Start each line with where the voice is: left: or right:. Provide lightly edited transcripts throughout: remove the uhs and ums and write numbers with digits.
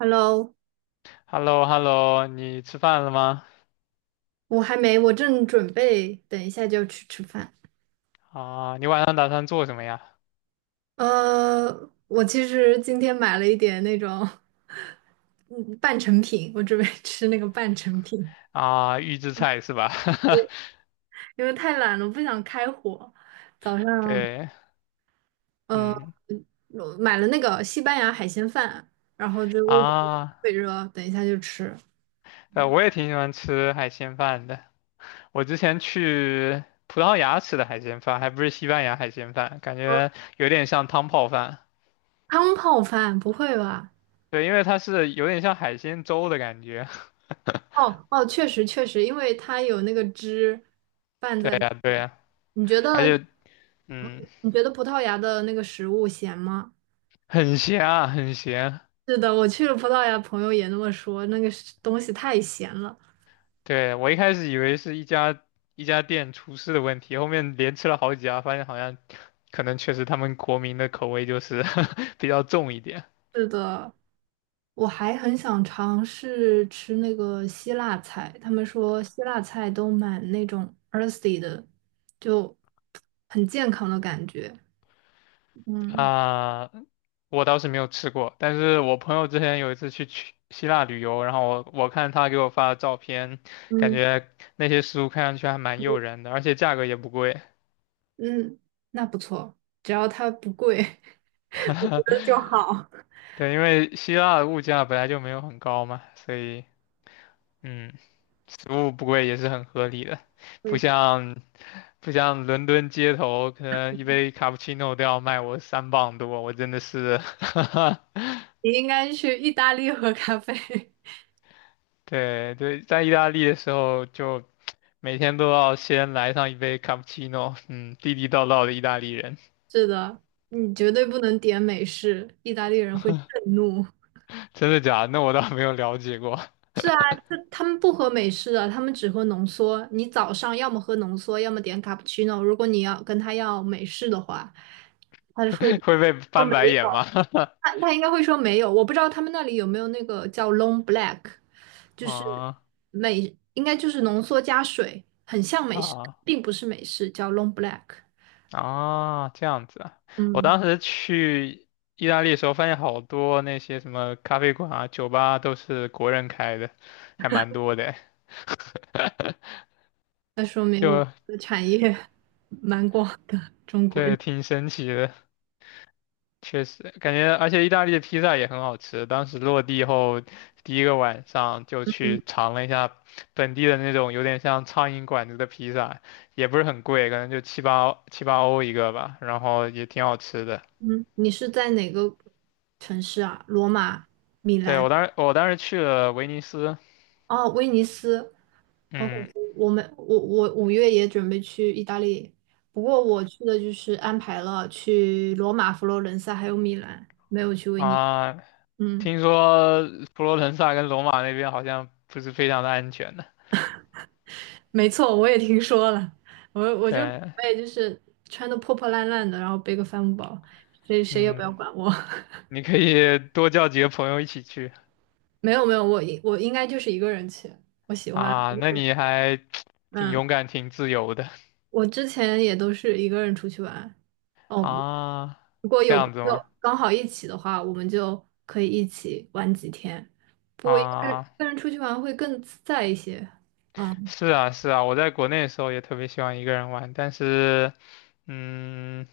right: Hello，
left: Hello hello 你吃饭了吗？
right: 我还没，我正准备等一下就要去吃饭。
left: 啊，你晚上打算做什么呀？
right: 我其实今天买了一点那种，嗯，半成品，我准备 吃那个半成品，
left: 啊，预制菜是吧？
right: 因为太懒了，我不想开火。早 上，
left: 对，
right: 呃，
left: 嗯，
right: 我买了那个西班牙海鲜饭，然后就微波
left: 啊，
right: 特热，等一下就吃。
left: 我也挺喜欢吃海鲜饭的。我之前去葡萄牙吃的海鲜饭，还不是西班牙海鲜饭，感觉有点像汤泡饭。
right: 汤泡饭，不会吧？
left: 对，因为它是有点像海鲜粥的感觉。
right: 哦哦，确实确实，因为它有那个汁 拌
left: 对
right: 在。
left: 呀，对呀，
right: 你觉
left: 而
right: 得，
left: 且，
right: 嗯，
left: 嗯，
right: 你觉得葡萄牙的那个食物咸吗？
left: 很咸啊，很咸。
right: 是的，我去了葡萄牙，朋友也那么说，那个是东西太咸了。
left: 对，我一开始以为是一家店厨师的问题，后面连吃了好几家，发现好像可能确实他们国民的口味就是 比较重一点
right: 是的，我还很想尝试吃那个希腊菜，他们说希腊菜都蛮那种 earthy 的，就很健康的感觉。嗯
left: 啊。我倒是没有吃过，但是我朋友之前有一次去希腊旅游，然后我看他给我发的照片，感
right: 嗯
left: 觉那些食物看上去还蛮
right: 嗯，
left: 诱人的，而且价格也不贵。
right: 嗯那不错，只要它不贵 就好。
left: 对，因为希腊的物价本来就没有很高嘛，所以嗯。食物不贵也是很合理的，不
right: 对。
left: 像不像伦敦街头，可能一杯卡布奇诺都要卖我三磅多，我真的是，
right: 你应该去意大利喝咖啡。
left: 对对，在意大利的时候就每天都要先来上一杯卡布奇诺，嗯，地地道道的意大利人，
right: 是的，你绝对不能点美式，意大利人会震怒。
left: 真的假的？那我倒没有了解过，
right: 是啊，这他们不喝美式的，他们只喝浓缩。你早上要么喝浓缩，要么点卡布奇诺。如果你要跟他要美式的话，他就会
left: 会被
right: 说
left: 翻白
right: 没有，
left: 眼吗？
right: 他应该会说没有。我不知道他们那里有没有那个叫 long black，就是
left: 啊
right: 美，应该就是浓缩加水，很像美式，
left: 啊。
right: 并不是美式，叫 long black。
left: 啊，这样子啊！我
right: 嗯。
left: 当时去意大利的时候，发现好多那些什么咖啡馆啊、酒吧啊都是国人开的，还蛮多的，
right: 那说明
left: 就
right: 我们的产业 蛮广的，中国人。
left: 对，挺神奇的。确实，感觉而且意大利的披萨也很好吃。当时落地后第一个晚上就去尝了一下本地的那种有点像苍蝇馆子的披萨，也不是很贵，可能就七八欧一个吧，然后也挺好吃的。
right: 嗯，你是在哪个城市啊？罗马、米
left: 对，
right: 兰？
left: 我当时去了威尼斯。
right: 哦，威尼斯。好恐
left: 嗯
right: 怖！我们5月也准备去意大利，不过我去的就是安排了去罗马、佛罗伦萨还有米兰，没有去威尼斯。
left: 啊，
right: 嗯，
left: 听说佛罗伦萨跟罗马那边好像不是非常的安全的。
right: 没错，我也听说了。我就准
left: 对，
right: 备就是穿的破破烂烂的，然后背个帆布包，谁也不要
left: 嗯，
right: 管我。
left: 你可以多叫几个朋友一起去
right: 没有没有，我应该就是一个人去，我喜欢。
left: 啊，那你还 挺
right: 嗯，
left: 勇敢、挺自由的
right: 我之前也都是一个人出去玩。哦，
left: 啊，
right: 如果
left: 这
right: 有朋
left: 样子吗？
right: 友刚好一起的话，我们就可以一起玩几天。不过一个人
left: 啊，
right: 一个人出去玩会更自在一些。嗯，
left: 是啊，是啊，我在国内的时候也特别喜欢一个人玩，但是，嗯，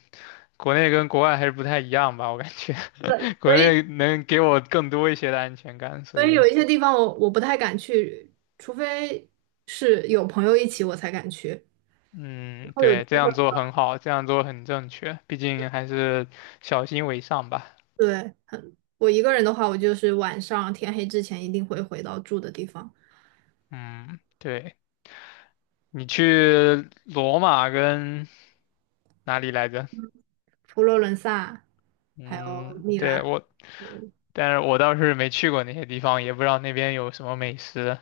left: 国内跟国外还是不太一样吧，我感觉
right: 对，
left: 国
right: 所以
left: 内能给我更多一些的安全感，所
right: 所以有
left: 以。
right: 一些地方我不太敢去，除非是有朋友一起我才敢去。然
left: 嗯，
right: 后有
left: 对，这
right: 机会。
left: 样做很好，这样做很正确，毕竟还是小心为上吧。
right: 对，我一个人的话，我就是晚上天黑之前一定会回到住的地方。
left: 嗯，对，你去罗马跟哪里来着？
right: 佛罗伦萨，还有
left: 嗯，
right: 米兰。
left: 对，但是我倒是没去过那些地方，也不知道那边有什么美食。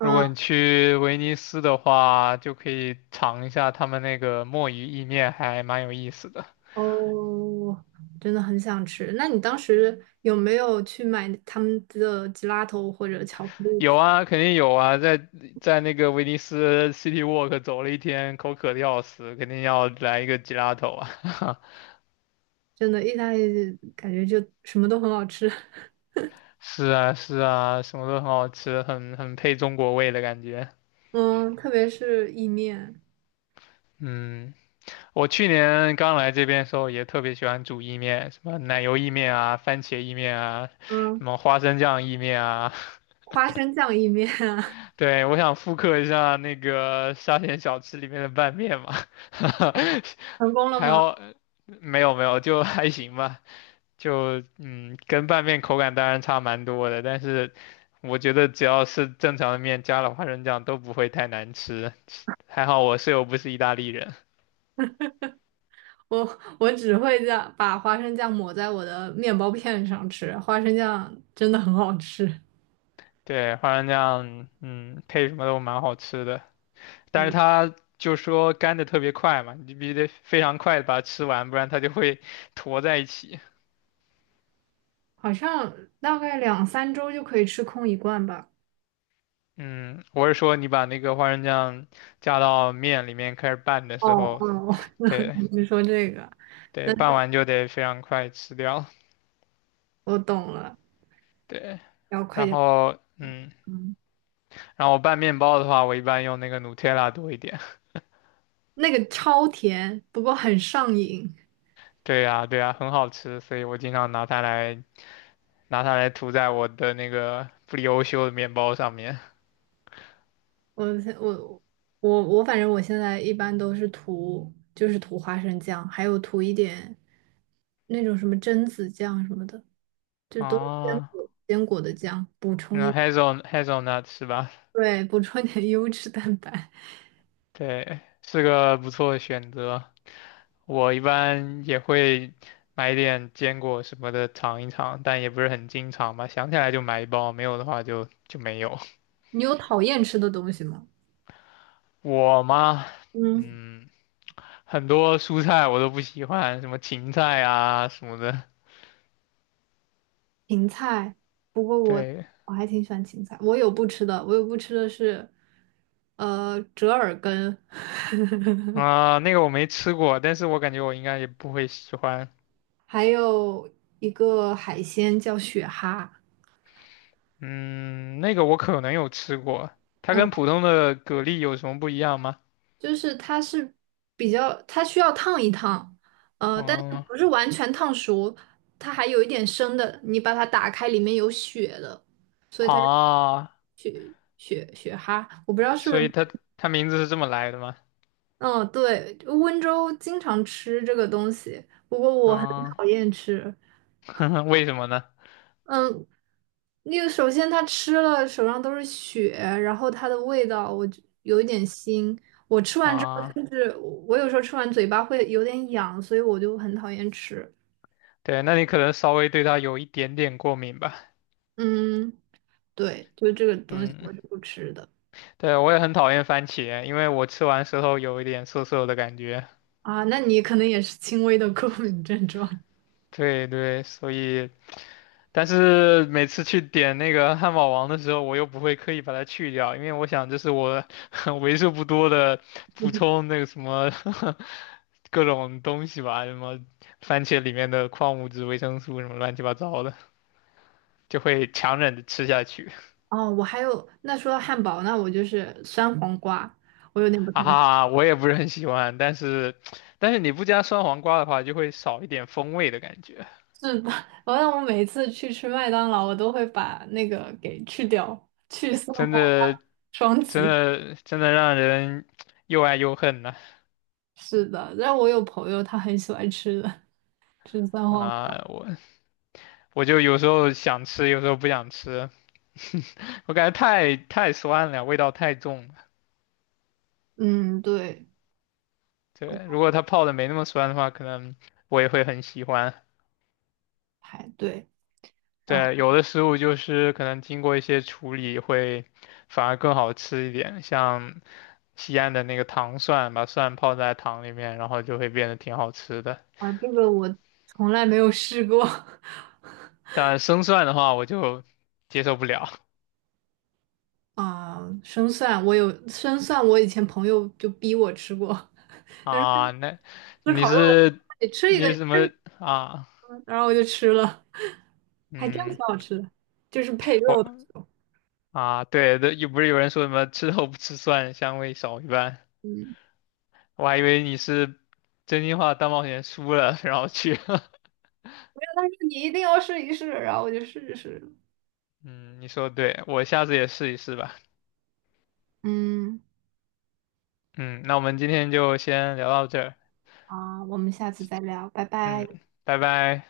left: 如果你去威尼斯的话，就可以尝一下他们那个墨鱼意面，还蛮有意思的。
right: 哦，真的很想吃。那你当时有没有去买他们的吉拉头或者巧克力
left: 有
right: 吃？
left: 啊，肯定有啊，在那个威尼斯 City Walk 走了一天，口渴的要死，肯定要来一个 gelato 啊！
right: 真的，意大利感觉就什么都很好吃。
left: 是啊，是啊，什么都很好吃，很配中国味的感觉。
right: 嗯，特别是意面，
left: 嗯，我去年刚来这边的时候也特别喜欢煮意面，什么奶油意面啊、番茄意面啊、
right: 嗯，
left: 什么花生酱意面啊。
right: 花生酱意面啊
left: 对，我想复刻一下那个沙县小吃里面的拌面嘛，
right: 成功了
left: 还
right: 吗？
left: 好没有没有，就还行吧。就嗯，跟拌面口感当然差蛮多的，但是我觉得只要是正常的面，加了花生酱都不会太难吃。还好我室友不是意大利人，
right: 我只会这样把花生酱抹在我的面包片上吃，花生酱真的很好吃。
left: 对，花生酱，嗯，配什么都蛮好吃的。但是
right: 嗯。
left: 它就说干的特别快嘛，你必须得非常快的把它吃完，不然它就会 坨在一起。
right: 好像大概两三周就可以吃空一罐吧。
left: 嗯，我是说你把那个花生酱加到面里面开始拌的
right: 哦
left: 时候，
right: 哦，
left: 对
right: 你是说这个？那
left: 对，拌完就得非常快吃掉，
right: 我懂了，
left: 对。
right: 要快
left: 然
right: 点。
left: 后，嗯，
right: 嗯，
left: 然后我拌面包的话，我一般用那个 Nutella 多一点。
right: 那个超甜，不过很上瘾。
left: 对呀，对呀，很好吃，所以我经常拿它来涂在我的那个布里欧修的面包上面。
right: 我现我我，反正我现在一般都是涂，就是涂花生酱，还有涂一点那种什么榛子酱什么的，就都是坚
left: 啊，
right: 果坚果的酱，补充
left: 那
right: 一，
left: Hazelnut 是吧？
right: 对，补充一点优质蛋白。
left: 对，是个不错的选择。我一般也会买一点坚果什么的尝一尝，但也不是很经常吧。想起来就买一包，没有的话就就没有。
right: 你有讨厌吃的东西吗？
left: 我嘛，
right: 嗯。
left: 嗯，很多蔬菜我都不喜欢，什么芹菜啊什么的。
right: 芹菜，不过我
left: 对
right: 我还挺喜欢芹菜。我有不吃的，我有不吃的是，折耳根，
left: 啊，那个我没吃过，但是我感觉我应该也不会喜欢。
right: 还有一个海鲜叫雪蛤。
left: 嗯，那个我可能有吃过，它
right: 嗯，
left: 跟普通的蛤蜊有什么不一样吗？
right: 就是它是比较，它需要烫一烫，但是
left: 哦
right: 不是完全烫熟，它还有一点生的。你把它打开，里面有血的
left: 啊，
right: 雪蛤，我不知道是不
left: 所
right: 是。
left: 以它名字是这么来的吗？
right: 嗯，对，温州经常吃这个东西，不过我很
left: 啊，
right: 讨厌吃。
left: 为什么呢？
right: 嗯，那个首先他吃了手上都是血，然后它的味道我就有一点腥。我吃完之后，
left: 啊，
right: 甚至我有时候吃完嘴巴会有点痒，所以我就很讨厌吃。
left: 对，那你可能稍微对它有一点点过敏吧。
right: 嗯，对，就这个东西
left: 嗯，
right: 我是不吃的
left: 对，我也很讨厌番茄，因为我吃完舌头有一点涩涩的感觉。
right: 啊。那你可能也是轻微的过敏症状。
left: 对对，所以。但是每次去点那个汉堡王的时候，我又不会刻意把它去掉，因为我想这是我 为数不多的补 充那个什么 各种东西吧，什么番茄里面的矿物质、维生素什么乱七八糟的，就会强忍着吃下去。
right: 哦，我还有，那说到汉堡，那我就是酸黄瓜，我有点不
left: 啊
right: 太。能。
left: 哈，我也不是很喜欢，但是你不加酸黄瓜的话，就会少一点风味的感觉，
right: 是的，好像我每次去吃麦当劳，我都会把那个给去掉，去丝滑
left: 真的
right: 双击。
left: 真的让人又爱又恨呢。
right: 是的，但我有朋友他很喜欢吃的，吃三花黄。
left: 啊，我就有时候想吃，有时候不想吃，我感觉太酸了，味道太重了。
right: 嗯，对，
left: 对，如果它泡的没那么酸的话，可能我也会很喜欢。
right: 排队。然后
left: 对，有的食物就是可能经过一些处理会反而更好吃一点，像西安的那个糖蒜，把蒜泡在糖里面，然后就会变得挺好吃的。
right: 啊，这个我从来没有试过。
left: 但生蒜的话，我就接受不了
right: 啊，生蒜我有生蒜，我以前朋友就逼我吃过，
left: 啊。那
right: 吃
left: 你
right: 烤肉的，
left: 是
right: 你吃一
left: 你
right: 个，你
left: 是什
right: 吃
left: 么
right: 一
left: 啊？
right: 个，然后我就吃了，还真
left: 嗯，
right: 挺好吃的，就是配肉的
left: 我
right: 时候
left: 啊，对的，又不是有人说什么吃肉不吃蒜，香味少一半，
right: 嗯。
left: 我还以为你是真心话大冒险输了，然后去
right: 他说你一定要试一试，然后我就试一试了
left: 嗯，你说的对，我下次也试一试吧。
right: 嗯，
left: 嗯，那我们今天就先聊到这儿。
right: 好，我们下次再聊，拜拜。
left: 嗯，拜拜。